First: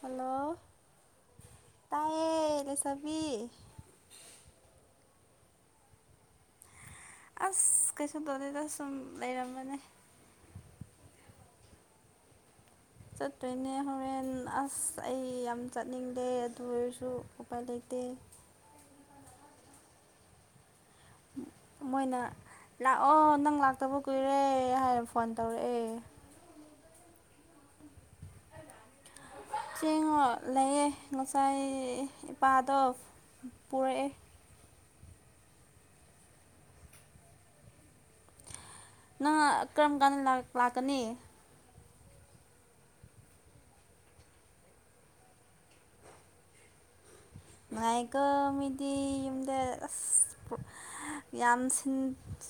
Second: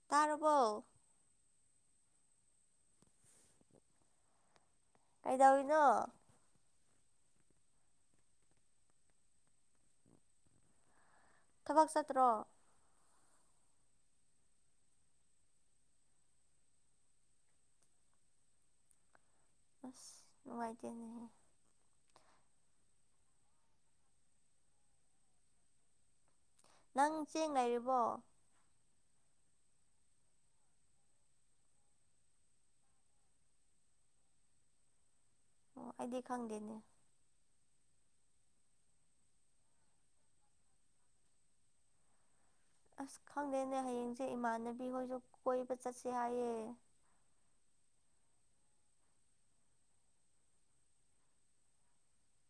Hello ꯇꯥꯔꯕꯣ ꯇꯥꯏꯌꯦ ꯂꯩꯁꯥꯕꯤ ꯀꯩꯗꯧꯔꯤꯅꯣ ꯑꯁ ꯀꯩꯁꯨ ꯇꯣꯗꯦꯗ ꯁꯨꯝ ꯂꯩꯔꯝꯕꯅꯦ ꯊꯕꯛ ꯆꯠꯇ꯭ꯔꯣ ꯆꯠꯇꯣꯏꯅꯦ ꯍꯣꯔꯦꯟ ꯑꯁ ꯑꯩ ꯌꯥꯝ ꯆꯠꯅꯤꯡꯗꯦ ꯑꯗꯨ ꯑꯣꯏꯔꯁꯨ ꯎꯄꯥꯏ ꯂꯩꯇꯦ ꯑꯁ ꯅꯨꯡꯉꯥꯏꯇꯦꯅꯦꯍꯦ ꯃꯣꯏꯅ ꯂꯥꯛꯑꯣ ꯅꯪ ꯂꯥꯛꯇꯕ ꯀꯨꯏꯔꯦ ꯍꯥꯏꯔ ꯐꯣꯟ ꯇꯧꯔꯛꯑꯦ ꯅꯪ ꯆꯦꯡ ꯂꯩꯔꯤꯕꯣ ꯆꯦꯡꯔꯣ ꯂꯩꯌꯦ ꯉꯁꯥꯏ ꯏꯄꯥꯗꯣ ꯄꯨꯔꯛꯑꯦ ꯑꯣ ꯑꯩꯗꯤ ꯈꯪꯗꯦꯅꯦ ꯅꯪ ꯀꯔꯝ ꯀꯥꯟꯗ ꯂꯥꯛ ꯂꯥꯛꯀꯅꯤ ꯑꯁ ꯈꯪꯗꯦꯅꯦ ꯍꯌꯦꯡꯁꯦ ꯏꯃꯥꯟꯅꯕꯤ ꯍꯣꯏꯁꯨ ꯀꯣꯏꯕ ꯆꯠꯁꯦ ꯍꯥꯏꯌꯦ ꯉꯥꯏꯀꯣ ꯃꯤꯗꯤ ꯌꯨꯝꯗ ꯌꯥꯝ ꯁꯤꯟ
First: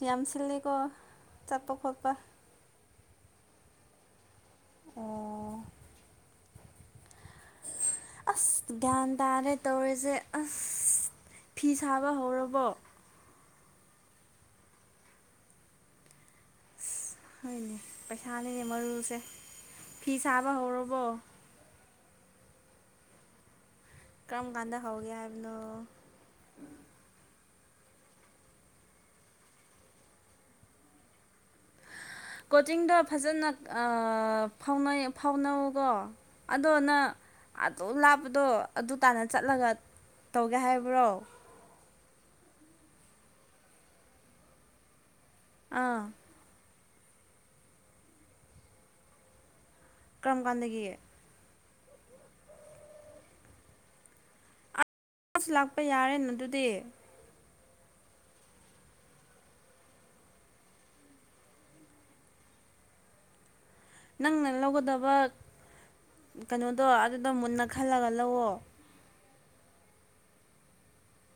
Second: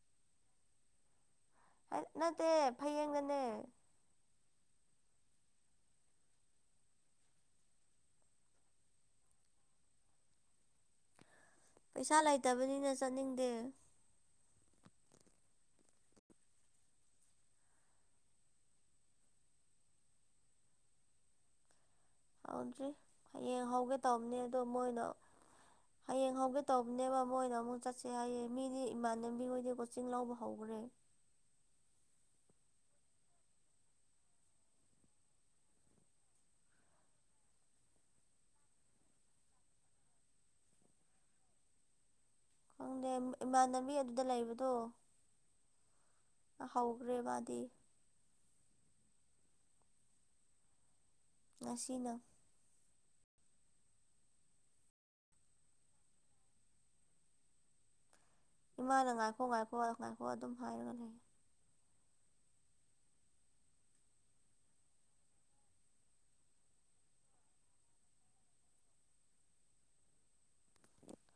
ꯌꯥꯝ ꯁꯤꯜꯂꯤꯀꯣ ꯆꯠꯄ ꯈꯣꯠꯄ ꯇꯦ ꯐꯌꯦꯡꯗꯅꯦ ꯑꯣ ꯑꯁ ꯒ꯭ꯌꯥꯟ ꯇꯥꯗꯦ ꯇꯧꯔꯤꯖꯦ ꯑꯁ ꯐꯤ ꯁꯥꯕ ꯄꯩꯁꯥ ꯍꯧꯔꯕꯣ ꯂꯩꯇꯕꯅꯤꯅ ꯆꯠꯅꯤꯡꯗꯦ ꯑꯁ ꯍꯣꯏꯅꯦ ꯄꯩꯁꯥꯅꯤꯅꯦ ꯃꯔꯨꯁꯦ ꯐꯤ ꯁꯥꯕ ꯍꯧꯔꯕꯣ ꯍꯧꯗ꯭ꯔꯤ ꯍꯌꯦꯡ ꯍꯧꯒꯦ ꯇꯧꯕꯅꯦ ꯀꯔꯝ ꯑꯗꯣ ꯀꯥꯟꯗ ꯃꯣꯏꯅ ꯍꯧꯒꯦ ꯍꯥꯏꯕꯅꯣ ꯍꯌꯦꯡ ꯍꯧꯒꯦ ꯇꯧꯕꯅꯦꯕ ꯃꯣꯏꯅ ꯑꯃꯨꯛ ꯆꯠꯁꯦ ꯍꯥꯏꯌꯦ ꯃꯤꯗꯤ ꯏꯃꯥꯟꯅꯕꯤ ꯍꯣꯏꯗꯤ ꯀꯣꯆꯤꯡ ꯂꯧꯕ ꯍꯧꯈꯔꯦ ꯀꯣꯆꯤꯡꯗꯣ ꯐꯖꯅ ꯑꯥ ꯐꯥꯎꯅꯩ ꯐꯥꯎꯅꯧꯀꯣ ꯑꯗꯣꯅꯥ ꯑꯗꯨ ꯂꯥꯞꯄꯗꯣ ꯑꯗꯨ ꯇꯥꯟꯅ ꯆꯠꯂꯒ ꯇꯧꯒꯦ ꯍꯥꯏꯕ꯭ꯔꯣ ꯈꯪꯗꯦ ꯏꯃꯥꯟꯅꯕꯤ ꯑꯗꯨꯗ ꯂꯩꯕꯗꯣ ꯑꯥ ꯑꯍꯧꯈꯔ꯭ꯦ ꯃꯥꯗꯤ ꯀꯔꯝ ꯀꯥꯟꯗꯒꯤ ꯉꯁꯤꯅ ꯑꯁ ꯂꯥꯛꯄ ꯌꯥꯔꯦꯅ ꯑꯗꯨꯗꯤ ꯏꯃꯥꯅ ꯉꯥꯏꯈꯣ ꯉꯥꯏꯈꯣ ꯉꯥꯏ ꯉꯥꯏꯈꯣ ꯑꯗꯨꯝ ꯍꯥꯏꯔꯒ ꯂꯩꯌꯦ ꯅꯪꯅ ꯂꯧꯒꯗꯕ ꯀꯩꯅꯣꯗꯣ ꯑꯗꯨꯗꯣ ꯃꯨꯟꯅ ꯈꯜꯂꯒ ꯂꯧꯑꯣ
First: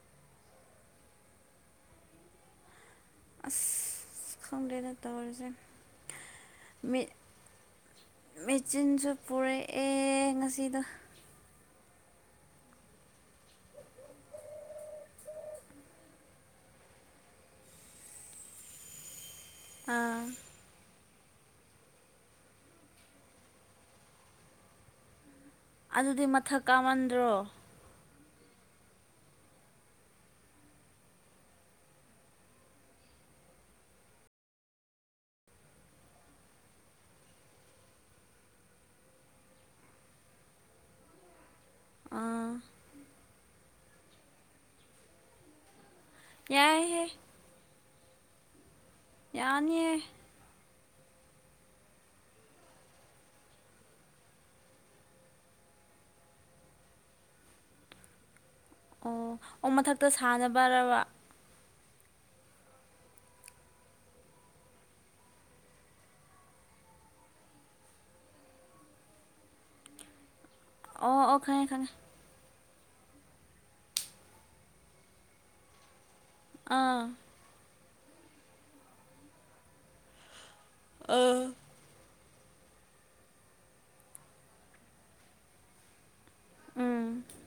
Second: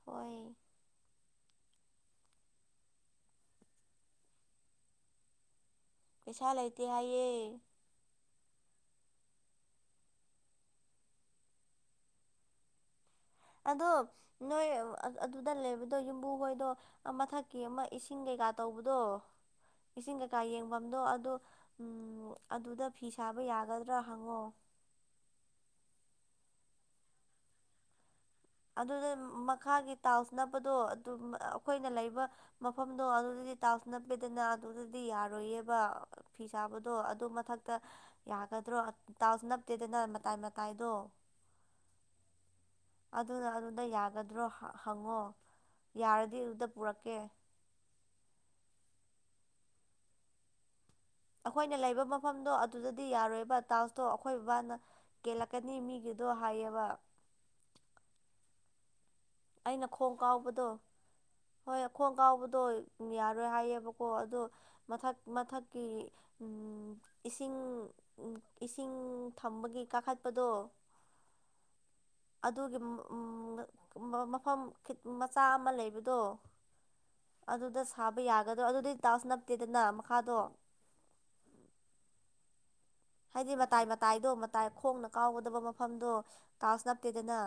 ꯍꯣꯏ ꯑꯁ ꯈꯪꯗꯔ꯭ꯦꯗ ꯇꯧꯔꯤꯖꯦ ꯄꯩꯁꯥ ꯂꯩꯇꯦ ꯍꯥꯏꯌꯦ ꯃꯦꯆꯤꯟꯁꯨ ꯄꯨꯔꯛꯑꯦ ꯉꯁꯤꯗꯣ ꯑꯗꯣ ꯅꯣꯏ ꯑꯗꯨꯗ ꯂꯩꯕꯗꯣ ꯌꯨꯝꯕꯨ ꯍꯣꯏꯗꯣ ꯑꯃꯊꯛꯀꯤ ꯑꯃ ꯏꯁꯤꯡ ꯀꯩꯀꯥ ꯇꯧꯕꯗꯣ ꯏꯁꯤꯡ ꯑꯥ ꯀꯩꯀꯥ ꯌꯦꯡꯐꯝꯗꯣ ꯑꯗꯣ ꯑꯗꯨꯗ ꯐꯤ ꯁꯥꯕ ꯌꯥꯒꯗ꯭ꯔꯥ ꯍꯪꯉꯣ ꯑꯗꯨꯗꯤ ꯃꯊꯛ ꯀꯥꯞꯃꯟꯗ꯭ꯔꯣ ꯑꯗꯨꯗ ꯃꯈꯥꯒꯤ ꯇꯥꯜꯁ ꯅꯞꯄꯗꯣ ꯑꯗꯨꯝ ꯑꯩꯈꯣꯏꯅ ꯂꯩꯕ ꯃꯐꯝꯗꯣ ꯑꯗꯨꯗꯗꯤ ꯇꯥꯎꯁ ꯅꯞꯄꯦꯗꯅ ꯑꯗꯨꯗꯗꯤ ꯌꯥꯔꯣꯏꯌꯦꯕ ꯐꯤ ꯁꯥꯕꯗꯣ ꯑꯗꯨ ꯃꯊꯛꯇ ꯌꯥꯒꯗ꯭ꯔꯣ ꯇꯥꯎꯁ ꯅꯞꯇꯦꯗꯅ ꯃꯇꯥꯏ ꯃꯇꯥꯏꯗꯣ ꯎꯝ ꯑꯗꯨꯅ ꯑꯗꯨꯗ ꯌꯥꯒꯗ꯭ꯔꯣ ꯍꯪꯉꯣ ꯌꯥꯔꯗꯤ ꯑꯗꯨꯗ ꯌꯥꯏꯍꯦ ꯄꯨꯔꯛꯀꯦ ꯌꯥꯅꯤꯑꯦ ꯑꯩꯈꯣꯏꯅ ꯂꯩꯕ ꯃꯐꯝꯗꯣ ꯑꯗꯨꯗꯗꯤ ꯌꯥꯔꯣꯏꯕ ꯇꯥꯎꯁꯇꯣ ꯑꯩꯈꯣꯏ ꯕꯕꯥꯅ ꯀꯦꯜꯂꯛꯀꯅꯤ ꯃꯤꯒꯤꯗꯣ ꯍꯥꯏꯌꯦꯕ ꯑꯣ ꯑꯣ ꯑꯩꯅ ꯃꯊꯛꯇ ꯈꯣꯡ ꯀꯥꯎꯕꯗꯣ ꯁꯥꯟꯅꯕꯔꯕ ꯍꯣꯏ ꯈꯣꯡ ꯀꯥꯎꯕꯗꯣ ꯌꯥꯔꯣꯏ ꯍꯥꯏꯌꯦꯕꯀꯣ ꯑꯗꯣ ꯃꯊꯛ ꯃꯊꯛꯀꯤ ꯏꯁꯤꯡ ꯏꯁꯤꯡ ꯊꯝꯕꯒꯤ ꯀꯥꯈꯠꯄꯗꯣ ꯑꯣ ꯑꯣ ꯈꯥꯉꯦ ꯈꯥꯉꯦ ꯑꯗꯨꯒꯤ ꯃꯐꯝꯈꯤ ꯃꯆꯥ ꯑꯃ ꯂꯩꯕꯗꯣ ꯑꯥ ꯑꯗꯨꯗ ꯁꯥꯕ ꯌꯥꯒꯗ꯭ꯔꯣ ꯑꯗꯨꯗꯤ ꯇꯥꯎꯁ ꯅꯞꯇꯦꯗꯅ ꯃꯈꯥꯗꯣ ꯑꯥ ꯍꯥꯏꯗꯤ ꯃꯇꯥꯏ ꯃꯇꯥꯏꯗꯣ ꯃꯇꯥꯏ ꯈꯣꯡꯅ ꯀꯥꯎꯒꯗꯕ ꯃꯐꯝꯗꯣ ꯇꯥꯎꯁ ꯎꯝ ꯅꯞꯇꯦꯗꯅ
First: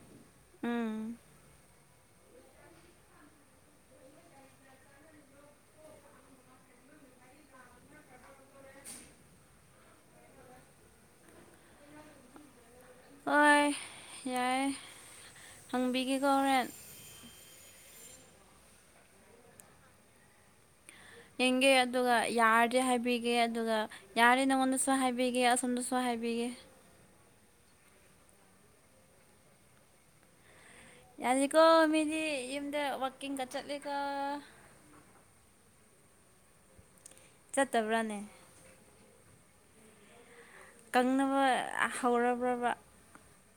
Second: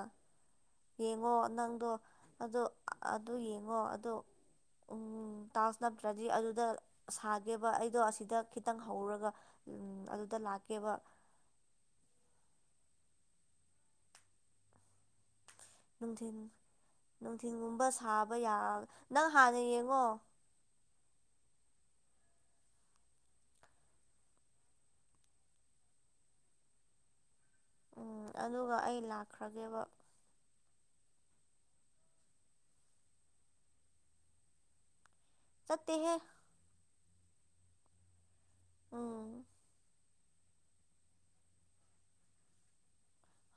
ꯎꯝ ꯌꯦꯡꯉꯣ ꯅꯪꯗꯣ ꯑꯗꯣ ꯑꯗꯨ ꯌꯦꯡꯉꯣ ꯑꯗꯣ ꯎꯝ ꯇꯥꯎꯁ ꯅꯠꯇ꯭ꯔꯗꯤ ꯑꯗꯨꯗ ꯁꯥꯒꯦꯕ ꯑꯩꯗꯣ ꯑꯁꯤꯗ ꯈꯤꯇꯪ ꯍꯧꯔꯒ ꯎꯝ ꯑꯗꯨꯗ ꯂꯥꯛꯀꯦꯕ ꯍꯣꯏ ꯌꯥꯏꯌꯦ ꯍꯪꯕꯤꯒꯦꯀꯣ ꯅꯨꯡꯊꯤꯟ ꯍꯣꯔꯦꯟ ꯅꯨꯡꯊꯤꯟꯒꯨꯝꯕ ꯁꯥꯕ ꯌꯥ ꯅꯪ ꯍꯥꯟꯅ ꯌꯦꯡꯉꯣ ꯌꯦꯡꯒꯦ ꯑꯗꯨꯒ ꯌꯥꯔꯗꯤ ꯍꯥꯏꯕꯤꯒꯦ ꯑꯗꯨꯒ ꯌꯥꯔꯦ ꯅꯉꯣꯟꯗꯁꯨ ꯍꯥꯏꯕꯤꯒꯦ ꯑꯁꯣꯝꯗꯁꯨ ꯍꯥꯏꯕꯤꯒꯦ ꯎꯝ ꯑꯗꯨꯒ ꯑꯩ ꯂꯥꯛꯈ꯭ꯔꯒꯦꯕ ꯌꯥꯗꯦꯀꯣ ꯃꯤꯗꯤ ꯌꯨꯝꯗ ꯋꯥꯔꯀꯤꯡꯒ ꯆꯠꯂꯤꯀꯣ ꯆꯠꯇꯦꯍꯦ ꯆꯠꯇꯕ꯭ꯔꯥꯅꯦ ꯑꯣ ꯀꯪꯅꯕ ꯍꯧꯔꯕ꯭ꯔꯕ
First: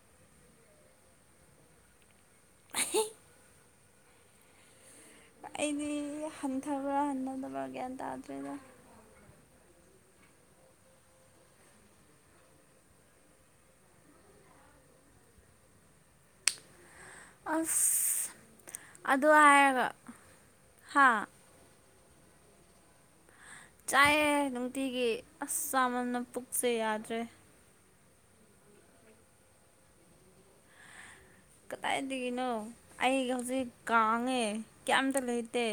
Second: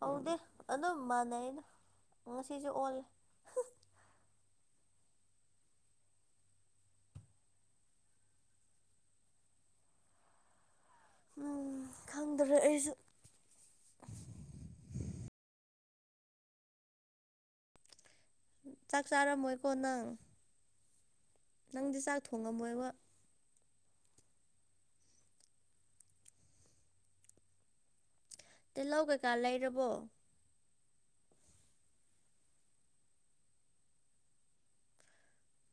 ꯍꯧꯗꯦ ꯑꯗꯨꯝ ꯃꯥꯟꯅꯩꯩꯗ ꯉꯁꯤꯁꯨ ꯑꯣꯜꯂꯦ ꯑꯩꯗꯤ ꯍꯟꯊꯕ꯭ꯔꯥ ꯍꯟꯊꯗꯕ꯭ꯔꯥ ꯒ꯭ꯌꯥꯟ ꯇꯥꯗ꯭ꯔꯦꯗ ꯎꯝ ꯈꯪꯗ꯭ꯔꯦ ꯑꯩꯁꯨ ꯑꯁ ꯆꯥꯛ ꯑꯗꯨ ꯆꯥꯔꯝꯃꯣꯏꯀꯣ ꯍꯥꯏꯔꯒ ꯅꯪ ꯍꯥꯥ ꯅꯪꯗꯤ ꯆꯥꯛ ꯊꯣꯡꯉꯝꯃꯣꯏꯕ ꯆꯥꯏꯑ ꯅꯨꯡꯇꯤꯒꯤ ꯑꯁ ꯆꯥꯃꯝꯅ ꯄꯨꯛꯁꯦ ꯌꯥꯗ꯭ꯔꯦ ꯇꯤꯜꯍꯧ ꯀꯩꯀꯥ ꯂꯩꯔꯕꯣ ꯀꯗꯥꯏꯗꯒꯤꯅꯣ ꯑꯩ ꯍꯧꯖꯤꯛ ꯀꯥꯡꯉꯦ ꯀꯌꯥꯝꯇ ꯂꯩꯇꯦ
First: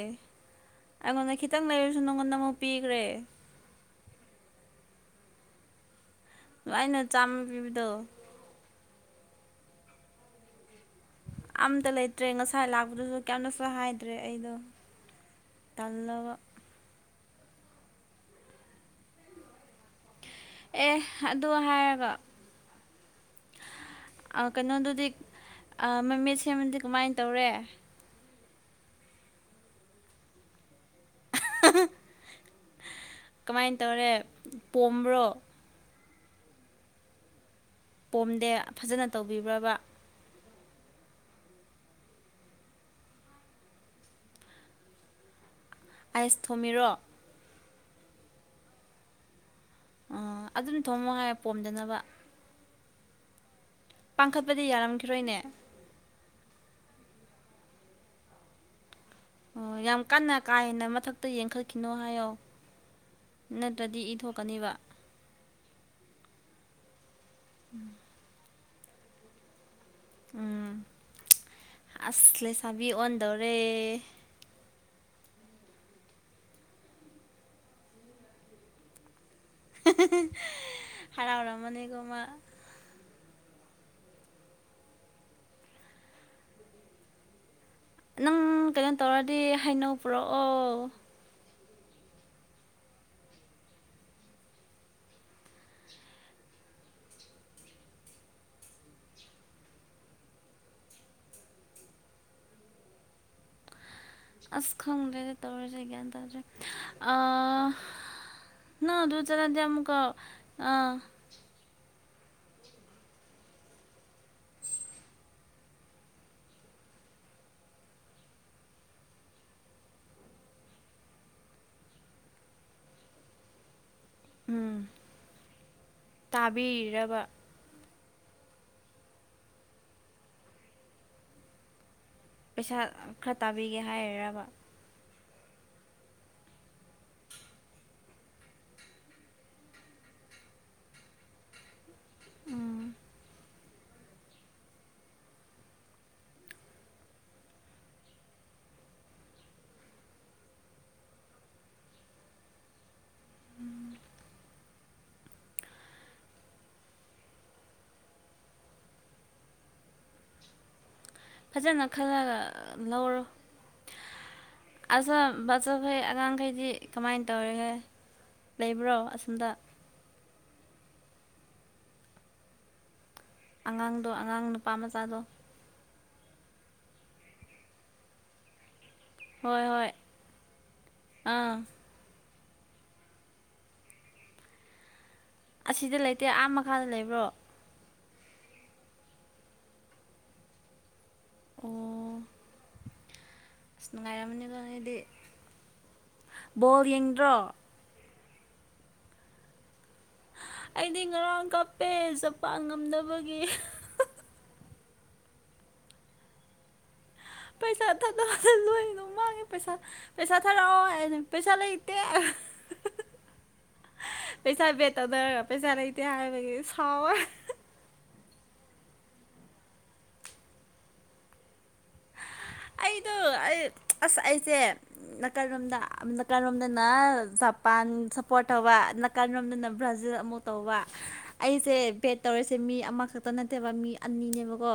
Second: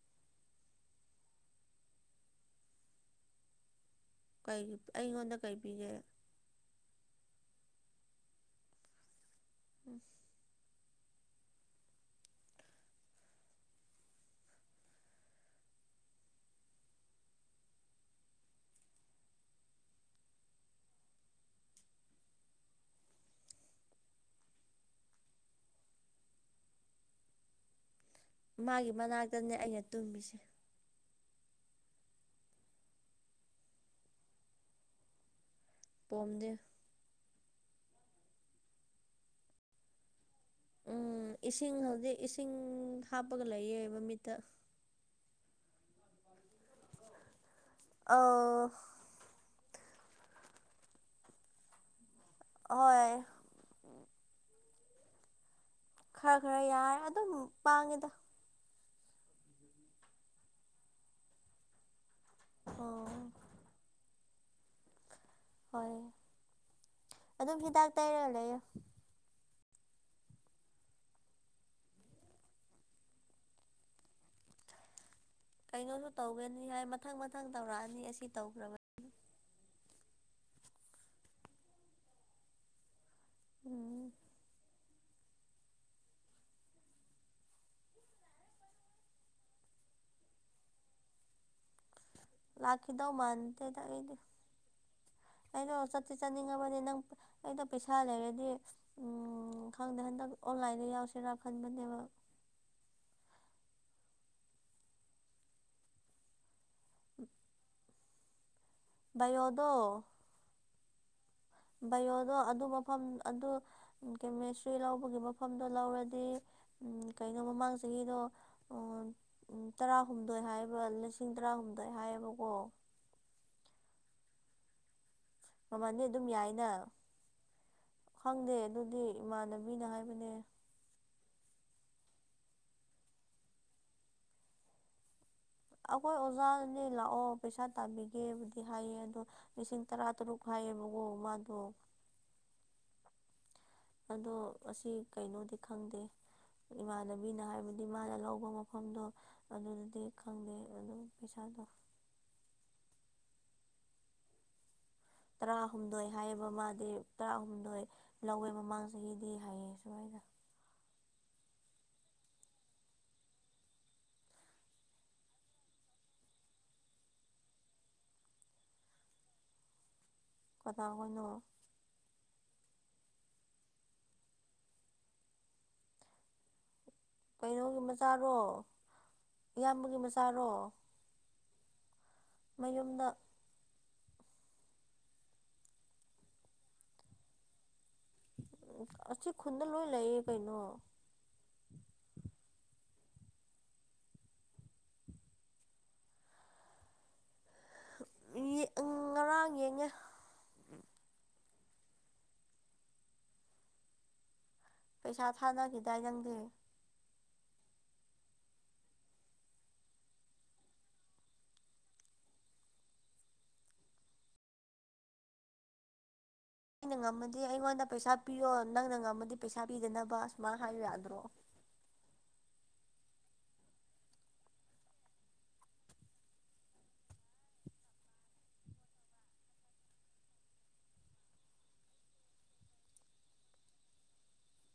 ꯑꯩꯉꯣꯟꯗ ꯈꯤꯇꯪ ꯂꯩꯔꯁꯨ ꯅꯪꯉꯣꯟꯗ ꯑꯃꯨꯛ ꯄꯤꯈ꯭ꯔꯦ ꯀꯩ ꯑꯩꯉꯣꯟꯗ ꯀꯩ ꯄꯤꯒꯦ ꯑꯩꯅ ꯆꯥꯝꯃ ꯄꯤꯕꯗꯣ ꯎꯝ ꯑꯝꯇ ꯂꯩꯇ꯭ꯔꯦ ꯉꯁꯥꯏ ꯂꯥꯛꯄꯗꯨꯁꯨ ꯀꯌꯥꯝꯅꯁꯨ ꯍꯥꯏꯗ꯭ꯔꯦ ꯑꯩꯗꯣ ꯇꯜꯂꯕ ꯑꯦ ꯑꯗꯨ ꯍꯥꯏꯔꯒ ꯑꯥ ꯀꯩꯅꯣꯗꯨꯗꯤ ꯑꯥ ꯃꯃꯤꯠ ꯁꯦꯝꯕꯗꯤ ꯀꯃꯥꯏ ꯇꯧꯔꯦ ꯃꯥꯒꯤ ꯃꯅꯥꯛꯇꯅꯦ ꯑꯩꯅ ꯇꯨꯝꯃꯤꯁꯦ ꯀꯃꯥꯏꯅ ꯇꯧꯔꯦ ꯄꯣꯝꯕ꯭ꯔꯣ ꯄꫭꯝꯗꯦ ꯄꯣꯝꯗꯦ ꯐꯖꯅ ꯇꯧꯕꯤꯕ꯭ꯔꯕ ꯎꯝ ꯏꯁꯤꯡ ꯍꯧꯖꯤꯛ ꯏꯁꯤꯡ ꯍꯥꯞꯄꯒ ꯂꯩꯌꯦ ꯃꯤꯠꯇ ꯑꯥꯏꯁ ꯊꯣꯝꯃꯤꯔꯣ ꯑꯧ ꯑꯣ ꯑꯗꯨꯝ ꯊꯣꯡꯃꯣ ꯍꯥꯏ ꯄꯣꯝꯗꯅꯕ ꯑꯍꯣꯢ ꯄꯥꯡꯈꯠꯄꯗꯤ ꯌꯥꯔꯝꯈꯤ ꯔꯣꯏꯅꯦ ꯈꯔ ꯈꯔ ꯌꯥꯏ ꯑꯗꯨꯝ ꯄꯥꯡꯉꯦꯗ ꯑꯣ ꯌꯥꯝ ꯀꯟꯅ ꯀꯥ ꯍꯦꯟꯅ ꯃꯊꯛꯇ ꯌꯦꯡꯈꯠꯈꯤꯅꯣ ꯍꯥꯏꯌꯣ ꯍꯣ ꯅꯠꯇ꯭ꯔꯗꯤ ꯏ ꯊꯣꯛꯀꯅꯦꯕ ꯍꯣꯏ ꯑꯗꯨꯝ ꯍꯤꯗꯥꯛ ꯇꯩꯔꯒ ꯂꯩꯌꯦ ꯎꯝ ꯑꯁ ꯂꯩꯁꯥꯕꯤ ꯑꯣꯟꯗꯧꯔꯦ ꯀꯩꯅꯣꯗꯨ ꯇꯧꯒꯅꯤ ꯍꯥꯏ ꯃꯊꯪ ꯃꯊꯪ ꯇꯧꯔꯛꯑꯅꯤ ꯑꯁꯤ ꯇꯧꯈ꯭ꯔꯕꯟ ꯍꯔꯥꯎ ꯔꯝꯃꯅꯤꯀꯣ ꯃꯥ ꯎꯝ ꯅꯪ ꯀꯩꯅꯣ ꯇꯧꯔꯗꯤ ꯍꯩꯅꯧ ꯄꯨꯔꯛꯑꯣ ꯂꯥꯛꯈꯤꯗꯧ ꯃꯥꯅꯗꯦꯗ ꯑꯩꯗꯤ ꯑꯗꯣ ꯆꯠꯇꯤ ꯆꯠꯅꯤꯡꯉꯕꯅꯤ ꯅꯪ ꯑꯩꯅ ꯄꯩꯁꯥ ꯂꯩꯔꯗꯤ ꯎꯝ ꯈꯪꯗꯦ ꯍꯟꯗꯛ ꯑꯣꯟꯂꯥꯏꯟꯗ ꯌꯥꯎꯁꯤꯔꯥ ꯈꯟꯕꯅꯦꯕ ꯑꯁ ꯈꯪꯗꯦꯗ ꯇꯧꯔꯤꯁꯤ ꯒꯌ꯭ꯥꯟ ꯇꯥꯗꯦ ꯑꯥ ꯅꯥ ꯑ ꯆꯔꯗꯤ ꯕꯥꯏꯌꯣꯗꯣ ꯑꯃꯨꯀ ꯑ ꯕꯥꯏꯑꯣꯗꯣ ꯑꯗꯨ ꯃꯐꯝ ꯑꯗꯨ ꯀꯦꯃꯦꯁꯇ꯭ꯔꯤ ꯂꯧꯕꯒꯤ ꯃꯐꯝꯗꯣ ꯂꯧꯔꯗꯤ ꯎ ꯀꯩꯅꯣ ꯃꯃꯥꯡ ꯆꯍꯤꯗꯣ ꯇꯔꯥꯍꯨꯝꯗꯣꯏ ꯍꯥꯏꯕ ꯂꯤꯁꯤꯡ ꯇꯔꯥꯍꯨꯝꯗꯣꯏ ꯍꯥꯏꯌꯦꯕꯀꯣ ꯎꯝ ꯃꯃꯜꯗꯤ ꯑꯗꯨꯝ ꯌꯥꯏꯅ ꯇꯥꯕꯤꯔꯤꯔꯕ ꯈꯪꯗꯦ ꯑꯗꯨꯗꯤ ꯏꯃꯥꯟꯅꯕꯤꯅ ꯍꯥꯏꯕꯅꯦ ꯄꯩꯁꯥ ꯈꯔ ꯇꯥꯕꯤꯒꯦ ꯍꯥꯏꯔꯔꯕ ꯑꯩꯈꯣꯏ ꯑꯣꯖꯥꯅꯦ ꯂꯥꯛꯑꯣ ꯄꯩꯁꯥ ꯇꯥꯕꯤꯒꯦꯕꯨꯗꯤ ꯍꯥꯏꯌꯦ ꯑꯗꯣ ꯂꯤꯁꯤꯡ ꯇꯔꯥ ꯇꯔꯨꯛ ꯍꯥꯏꯌꯦꯕꯀꯣ ꯃꯥꯗꯣ ꯑꯗꯣ ꯑꯁꯤ ꯀꯩꯅꯣꯗꯤ ꯈꯪꯗꯦ ꯏꯃꯥꯟꯅꯕꯤꯅ ꯍꯥꯏꯕꯗꯤ ꯃꯥꯅ ꯂꯧꯕ ꯃꯐꯝꯗꯣ ꯑꯗꯨꯗꯗꯤ ꯈꯪꯗꯦ ꯑꯗꯨꯝ ꯄꯩꯁꯥꯗꯣ [inaudible] ꯇꯔꯥꯍꯨꯝꯗꯣꯏ ꯍꯥꯏꯌꯦꯕ ꯃꯥꯗꯤ ꯇꯔꯥꯍꯨꯝꯗꯣꯏ ꯂꯧꯋꯦ ꯃꯃꯥꯡ ꯆꯍꯤꯗꯤ ꯍꯥꯏꯌꯦ ꯁꯨꯃꯥꯏꯅ ꯐꯖꯅ ꯈꯜꯂꯒ ꯂꯧꯔꯣ [unintelligible] ꯑꯉꯥꯡꯈꯩꯗꯤ ꯀꯃꯥꯏꯅ ꯇꯧꯔꯤꯍꯦ ꯂꯩꯕ꯭ꯔꯣ ꯑꯁꯣꯝꯗ ꯄꯇꯥ ꯍꯣꯏꯅꯣ ꯑꯉꯥꯡꯗꯣ ꯑꯉꯥꯡ ꯅꯨꯄꯥ ꯃꯆꯥꯗꯣ ꯀꯩꯅꯣꯒꯤ ꯃꯆꯥꯔꯣ ꯍꯣꯏ ꯍꯣꯏ ꯏꯌꯥꯝꯕꯒꯤ ꯃꯆꯥꯔꯣ ꯑꯥ ꯃꯌꯨꯝꯗ ꯑꯁꯤꯗ ꯂꯩꯇꯦ ꯑꯥ ꯃꯈꯥꯗ ꯂꯩꯕ꯭ꯔꯣ ꯎ ꯑꯁꯤ ꯈꯨꯟꯗ ꯂꯣꯏ ꯂꯩꯌꯦ ꯀꯩꯅꯣ ꯑꯣ ꯑꯁ ꯅꯨꯡꯉꯥꯏꯔꯝꯃꯅꯤꯗ ꯅꫭꯏꯗꯤ ꯕꯣꯜ ꯌꯦꯡꯗ꯭ꯔꯣ ꯉꯔꯥꯡ ꯌꯦꯡꯉꯦ ꯑꯩꯗꯤ ꯉꯔꯥꯡ ꯀꯞꯄꯦ ꯖꯄꯥꯟ ꯉꯝꯗꯕꯒꯤ ꯄꯩꯁꯥ ꯊꯥꯅꯥꯈꯤꯗꯥꯏ ꯅꯪꯗꯤ ꯄꯩꯁꯥ ꯊꯥꯗ ꯂꯣꯏꯅꯃꯛ ꯃꯥꯡꯉꯦ ꯄꯩꯁꯥ ꯄꯦꯁꯥ ꯊꯥꯔꯑꯣ ꯍꯥꯏꯅꯦ ꯄꯩꯁꯥ ꯂꯩꯇꯦ [inaudible] ꯄꯩꯁꯥ ꯕꯦꯠ ꯇꯧꯅꯔꯒ ꯄꯩꯁꯥ ꯂꯩꯇꯦ ꯍꯥꯏꯕꯒꯤ ꯑꯩꯅ ꯁꯥꯎꯋꯦ ꯉꯝꯃꯗꯤ ꯑꯩꯉꯣꯟꯗ ꯄꯩꯁꯥ ꯄꯤꯌꯣ ꯅꯪꯅ ꯉꯝꯃꯗꯤ ꯄꯩꯁꯥ ꯄꯤꯗꯅꯕ ꯑꯨꯃꯥꯏꯅ ꯍꯥꯏꯔꯛꯑꯗ꯭ꯔꯣ ꯑꯩꯗꯣ ꯑꯩ ꯑꯁ ꯑꯩꯁꯦ ꯅꯥꯀꯜꯔꯣꯝꯗ ꯅꯥꯀꯜꯔꯣꯝꯗꯅ ꯖꯄꯥꯟ ꯁꯞꯄꯣꯔꯠ ꯇꯧꯕ ꯅꯥꯀꯜꯔꯣꯝꯗꯅ ꯕ꯭ꯔꯥꯖꯤꯜ ꯑꯃꯨꯠ ꯇꯧꯕ ꯑꯩꯁꯦ ꯕꯦꯠ ꯇꯧꯔꯤꯁꯦ ꯃꯤ ꯑꯃꯈꯛꯇ ꯅꯠꯇꯦꯕ ꯃꯤ ꯑꯅꯤꯅꯦꯕꯀꯣ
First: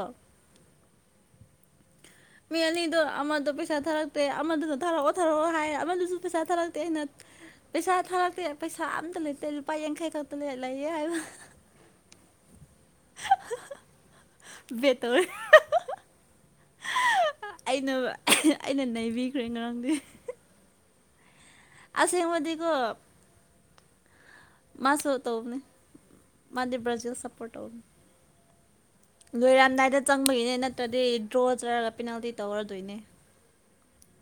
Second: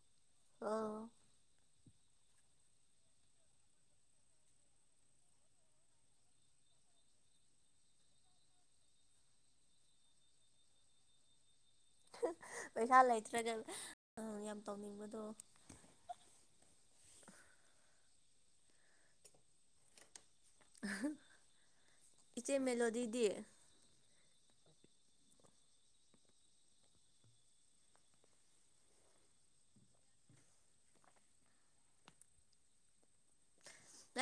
ꯑꯥ ꯃꯤ ꯑꯅꯤꯗꯣ ꯑꯃꯗꯣ ꯄꯩꯁꯥ ꯊꯥꯔꯛꯇꯦ ꯑꯃꯗꯨꯁꯨ ꯊꯥꯔꯛꯑꯣ ꯊꯥꯔꯛꯑꯣ ꯍꯥꯏ ꯑꯃꯗꯨꯁꯨ ꯄꯩꯁꯥ ꯊꯥꯔꯛꯇꯦ ꯑꯩꯅ ꯄꯩꯁꯥ ꯊꯥꯔꯛꯇꯦ ꯄꯩꯁꯥ ꯑꯝꯇ ꯂꯩꯇꯦ ꯂꯨꯄꯥ ꯌꯥꯡꯈꯩ ꯈꯛꯇ ꯂꯩꯌꯦ ꯍꯥꯏꯕ ꯄꯩꯁꯥ ꯂꯩꯇ꯭ꯔꯒ ꯌꯥꯝ ꯕꯦꯇ ꯇꯧꯅꯤꯡꯕꯗꯣ ꯇꯧꯔꯦ ꯑꯩꯅ ꯑꯩꯅ ꯅꯩꯕꯤꯈ꯭ꯔꯦ ꯉꯔꯥꯡꯗꯤ ꯏꯆꯦ ꯑꯁꯦꯡꯕꯗꯤꯀꯣ ꯃꯦꯂꯣꯗꯤꯗꯤ ꯃꯥꯁꯨ ꯇꯧꯕꯅꯤ ꯃꯥꯗꯤ ꯕ꯭ꯔꯖꯤꯜ ꯁꯄꯣꯔꯠ ꯇꯧꯕꯅꯤ ꯂꯣꯏꯔꯝꯗꯥꯏꯗ ꯆꯪꯕꯒꯤꯅꯦ ꯅꯠꯇ꯭ꯔꯗꯤ ꯗ꯭ꯔꯣ ꯆꯠꯂꯒ ꯄꯦꯅꯥꯜꯇꯤ ꯇꯧꯔꯗꯣꯏꯅꯦ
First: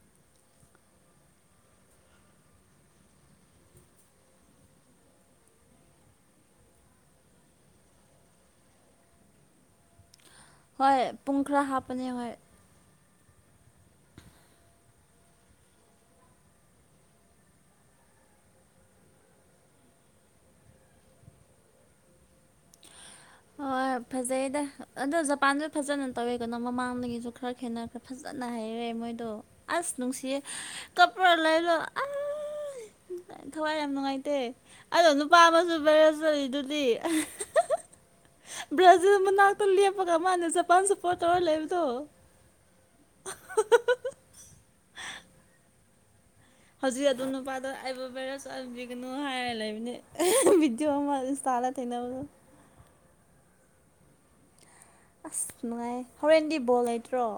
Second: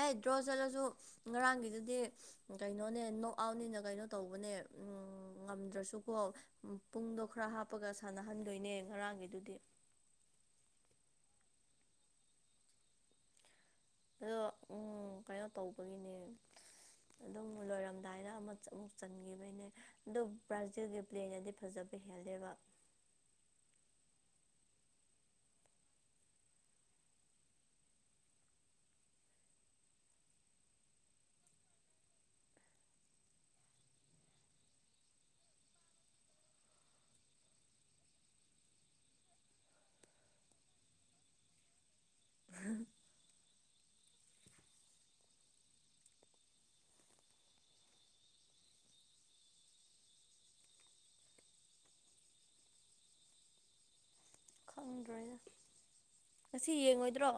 ꯑꯥꯏ ꯗ꯭ꯔꯣ ꯆꯠꯂꯁꯨ ꯉꯔꯥꯡꯒꯤꯗꯨꯗꯤ ꯀꯩꯅꯣꯅꯦ ꯅꯣꯛ ꯑꯥꯎꯠꯅꯤꯅ ꯀꯩꯅꯣ ꯇꯧꯕꯅꯦ ꯎꯝ ꯉꯝꯗ꯭ꯔꯁꯨꯀꯣ꯫ ꯎꯝ ꯄꯨꯡꯗꯣ ꯈꯔ ꯍꯥꯞꯄꯒ ꯁꯥꯟꯅꯍꯟꯗꯣꯏꯅꯦ ꯉꯔꯥꯡꯒꯤꯗꯨꯗꯤ꯫ ꯍꯣꯏ ꯄꯨꯡ ꯈꯔ ꯍꯥꯞꯄꯅꯦ ꯍꯣꯏ꯫ ꯑꯗꯣ ꯎꯝ ꯀꯩꯅꯣ ꯇꯧꯕꯒꯤꯅꯦ꯫ ꯑꯗꯨꯝ ꯂꯣꯏꯔꯝꯗꯥꯏꯗ ꯑꯃ ꯑꯃꯨꯛ ꯆꯟꯒꯤꯕꯩꯅꯦ꯫ ꯑꯗꯨ ꯕ꯭ꯔꯥꯖꯤꯜꯒꯤ ꯄ꯭ꯂꯦꯅꯗꯤ ꯐꯖꯕ ꯍꯦꯜꯂꯦꯕ꯫ ꯍꯣꯏ ꯐꯖꯩꯗ꯫ ꯑꯗꯣ ꯖꯄꯥꯟꯗ ꯐꯖꯅ ꯇꯧꯋꯦ ꯀꯅ ꯃꯃꯥꯡꯗꯒꯤꯁꯨ ꯈꯔ ꯈꯦꯠꯅ ꯈ꯭ꯔꯦ ꯐꯖꯅ ꯍꯩꯔꯦ ꯃꯣꯏꯗꯣ꯫ ꯑꯁ ꯅꯨꯡꯁꯤꯌꯦ ꯀꯄꯔ ꯂꯩꯔꯒ ꯑꯥꯏ ꯊꯋꯥꯏ ꯌꯥꯝ ꯅꯨꯡꯉꯥꯏꯇꯦ ꯑꯗꯣ ꯅꯨꯄꯥ ꯑꯃꯁꯨ ꯕꯥꯏꯔꯦꯜ ꯆꯠꯂꯤꯗꯨꯗꯤ꯫ ꯕ꯭ꯔꯥꯖꯤꯜ ꯃꯅꯥꯛꯇ ꯂꯦꯞꯄꯒ ꯃꯥꯥꯟꯂꯦ ꯖꯄꯥꯟ ꯁꯄꯣꯔꯠ ꯇꯧꯔ ꯂꯩꯕꯗꯣ꯫ [unintelligible] ꯍꯧꯖꯤꯛ ꯑꯗꯨ ꯅꯨꯄꯥꯗꯣ ꯑꯩꯕꯨ ꯚꯥꯏꯔꯦꯜ ꯆꯠꯍꯟꯕꯤꯒꯅꯨ ꯍꯥꯏꯔ ꯂꯩꯕꯅꯤ ꯚꯤꯗꯤꯑꯣ ꯑꯃ ꯏꯟꯁꯇꯥꯗ ꯊꫠꯡꯅꯕꯗꯨ ꯑꯁ ꯈꯪꯗ꯭ꯔꯦꯗ ꯅꯨꯡꯉꯥꯏ ꯍꯣꯔꯦꯟꯗꯤ ꯉꯁꯤ ꯕꯣꯜ ꯂꯩꯇ꯭ꯔꯣ ꯌꯦꯡꯉꯣꯏꯗ꯭ꯔꯣ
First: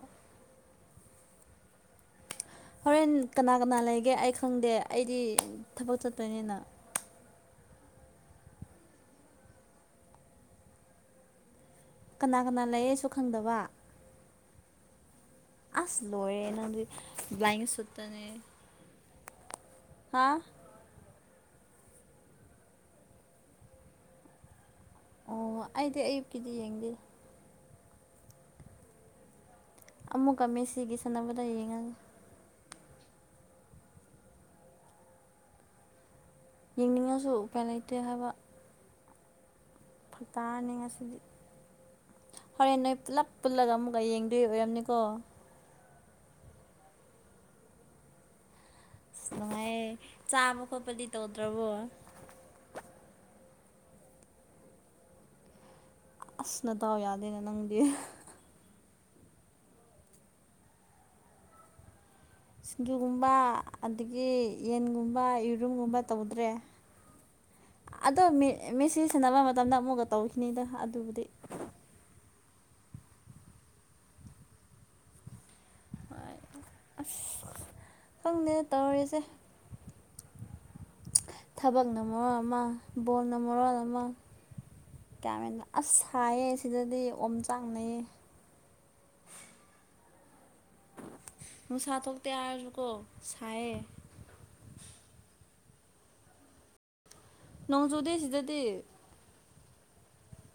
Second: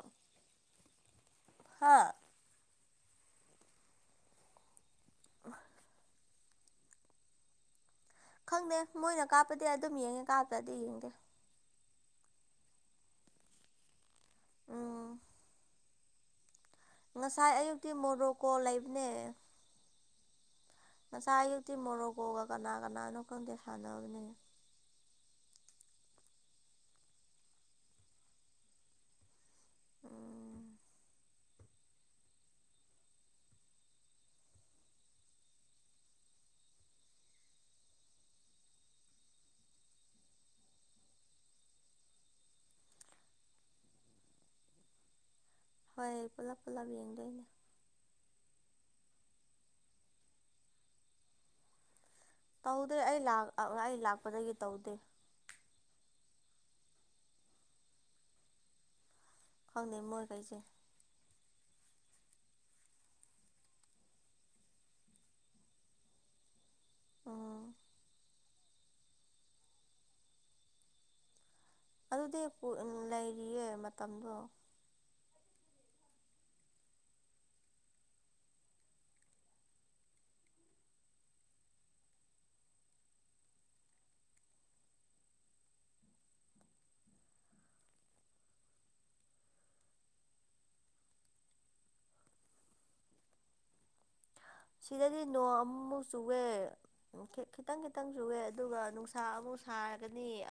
ꯍꯥ ꯍꯣꯔꯦꯟ ꯀꯅꯥ ꯀꯅꯥ ꯂꯩꯒꯦ ꯑꯩ ꯈꯪꯗꯦ ꯑꯩꯗꯤ ꯊꯕꯛ ꯆꯠꯇꯣꯏꯅꯤꯅ꯫ ꯈꯪꯗꯦ ꯃꯣꯏꯅ ꯀꯥꯞꯄꯗꯤ ꯑꯗꯨꯝ ꯌꯦꯡꯉꯦ ꯀꯥꯞꯇꯔ꯭ꯗꯤ ꯌꯦꯡꯗꯦ꯫ ꯀꯅꯥ ꯀꯅꯥ ꯂꯩꯌꯦꯁꯨ ꯈꯪꯗꯕ꯫ ꯎꯝ ꯑꯁ ꯂꯣꯏꯔꯦ ꯅꯡꯗꯤ ꯉꯁꯥꯏ ꯑꯌꯨꯛꯇꯤ ꯃꯣꯔꯣꯀꯣ ꯂꯩꯕꯅꯦ꯫ ꯍꯥꯥ ꯉꯁꯥꯏ ꯑꯌꯨꯛꯇꯤ ꯃꯣꯔꯣꯀꯣꯒ ꯀꯅꯥ ꯀꯅꯥꯅꯣ ꯈꯪꯗꯦ ꯁꯥꯟꯅꯕꯅꯦ꯫ ꯑꯣ ꯑꯩꯗꯤ ꯑꯌꯨꯛꯀꯤꯗꯤ ꯌꯦꯡꯗꯦ ꯑꯃꯨꯛꯀ ꯎꯝ ꯃꯦꯁꯤꯒꯤ ꯁꯥꯟꯅꯕꯗ ꯌꯦꯡꯉꯒꯦ ꯌꯦꯡꯅꯤꯡꯉꯁꯨ ꯎꯄꯥꯏ ꯂꯩꯇꯦ ꯍꯥꯏꯕ꯫ ꯐꯔꯛ ꯇꯥꯔꯅꯤ ꯉꯁꯤꯗꯤ ꯍꯣꯔꯦꯟ ꯅꯣꯏ ꯄꯨꯂꯞ ꯄꯨꯜꯂꯒ ꯑꯃꯨꯛꯀ ꯌꯦꯡꯗꯣꯏ ꯑꯣꯏꯔꯝꯅꯤꯀꯣ꯫ ꯍꯣꯏ ꯄꯨꯂꯞ ꯄꯨꯂꯞ ꯌꯦꯡꯗꯣꯏꯅꯦ꯫ ꯑꯁ ꯅꯨꯡꯉꯥꯏꯌꯦ ꯆꯥꯕ ꯈꯣꯠꯄꯗꯤ ꯇꯧꯗ꯭ꯔꯕꯣ꯫ ꯇꯧꯗꯦ ꯑꯩ ꯂꯥꯛ ꯑꯩ ꯂꯥꯛꯄꯗꯒꯤ ꯇꯧꯗꯦ꯫ ꯑꯁ ꯅꯗꯥꯎ ꯌꯥꯗꯦꯅ ꯅꯪꯗꯤ꯫ ꯈꯪꯗꯦ ꯃꯣꯏꯈꯩꯁꯦ꯫ ꯁꯤꯡꯖꯨꯒꯨꯝꯕ ꯑꯗꯒꯤ ꯌꯦꯟꯒꯨꯝꯕ ꯌꯦꯔꯨꯝꯒꯨꯝꯕ ꯇꯧꯗ꯭ꯔꯦ꯫ ꯎꯝ ꯑꯗꯣ ꯃꯦ ꯃꯦꯁꯤ ꯁꯥꯟꯅꯕ ꯃꯇꯝꯗ ꯑꯃꯨꯛꯀ ꯇꯧꯈꯤꯅꯤꯗ ꯑꯗꯨꯕꯨꯗꯤ꯫ ꯑꯗꯨꯗꯤ ꯄꯨ ꯂꯩꯔꯤꯌꯦ ꯃꯇꯝꯗꯣ꯫ ꯍꯣꯏ ꯑꯁ ꯈꯪꯗꯦ ꯇꯧꯔꯤꯖꯦ ꯊꯕꯛꯅ ꯃꯔꯣ ꯑꯃ ꯕꯣꯜꯅ ꯃꯔꯣꯜ ꯑꯃ꯫ ꯒꯌ꯭ꯥꯟ ꯃꯦꯟ ꯑꯁ ꯁꯥꯏꯌꯦ ꯁꯤꯗꯗꯤ ꯑꯣꯝ ꯆꯥꯛꯅꯩꯌꯦ꯫ ꯅꯨꯡꯁꯥ ꯊꯣꯛꯇꯦ ꯍꯥꯏꯔꯖꯨꯀꯣ ꯁꯥꯏꯌꯦ꯫ ꯁꯤꯗꯗꯤ ꯅꯣꯡ ꯑꯃꯨꯃꯨꯛ ꯆꯨꯋꯦ ꯈꯤꯇꯪ ꯅꯣꯡ ꯈꯤꯇꯪ ꯆꯨꯗꯦ ꯆꯨꯋꯦ ꯁꯤꯗꯗꯤ ꯑꯗꯨꯒ ꯅꯨꯡꯁ ꯁꯥ ꯑꯃꯨꯛ ꯁꯥꯔꯒꯅꯤ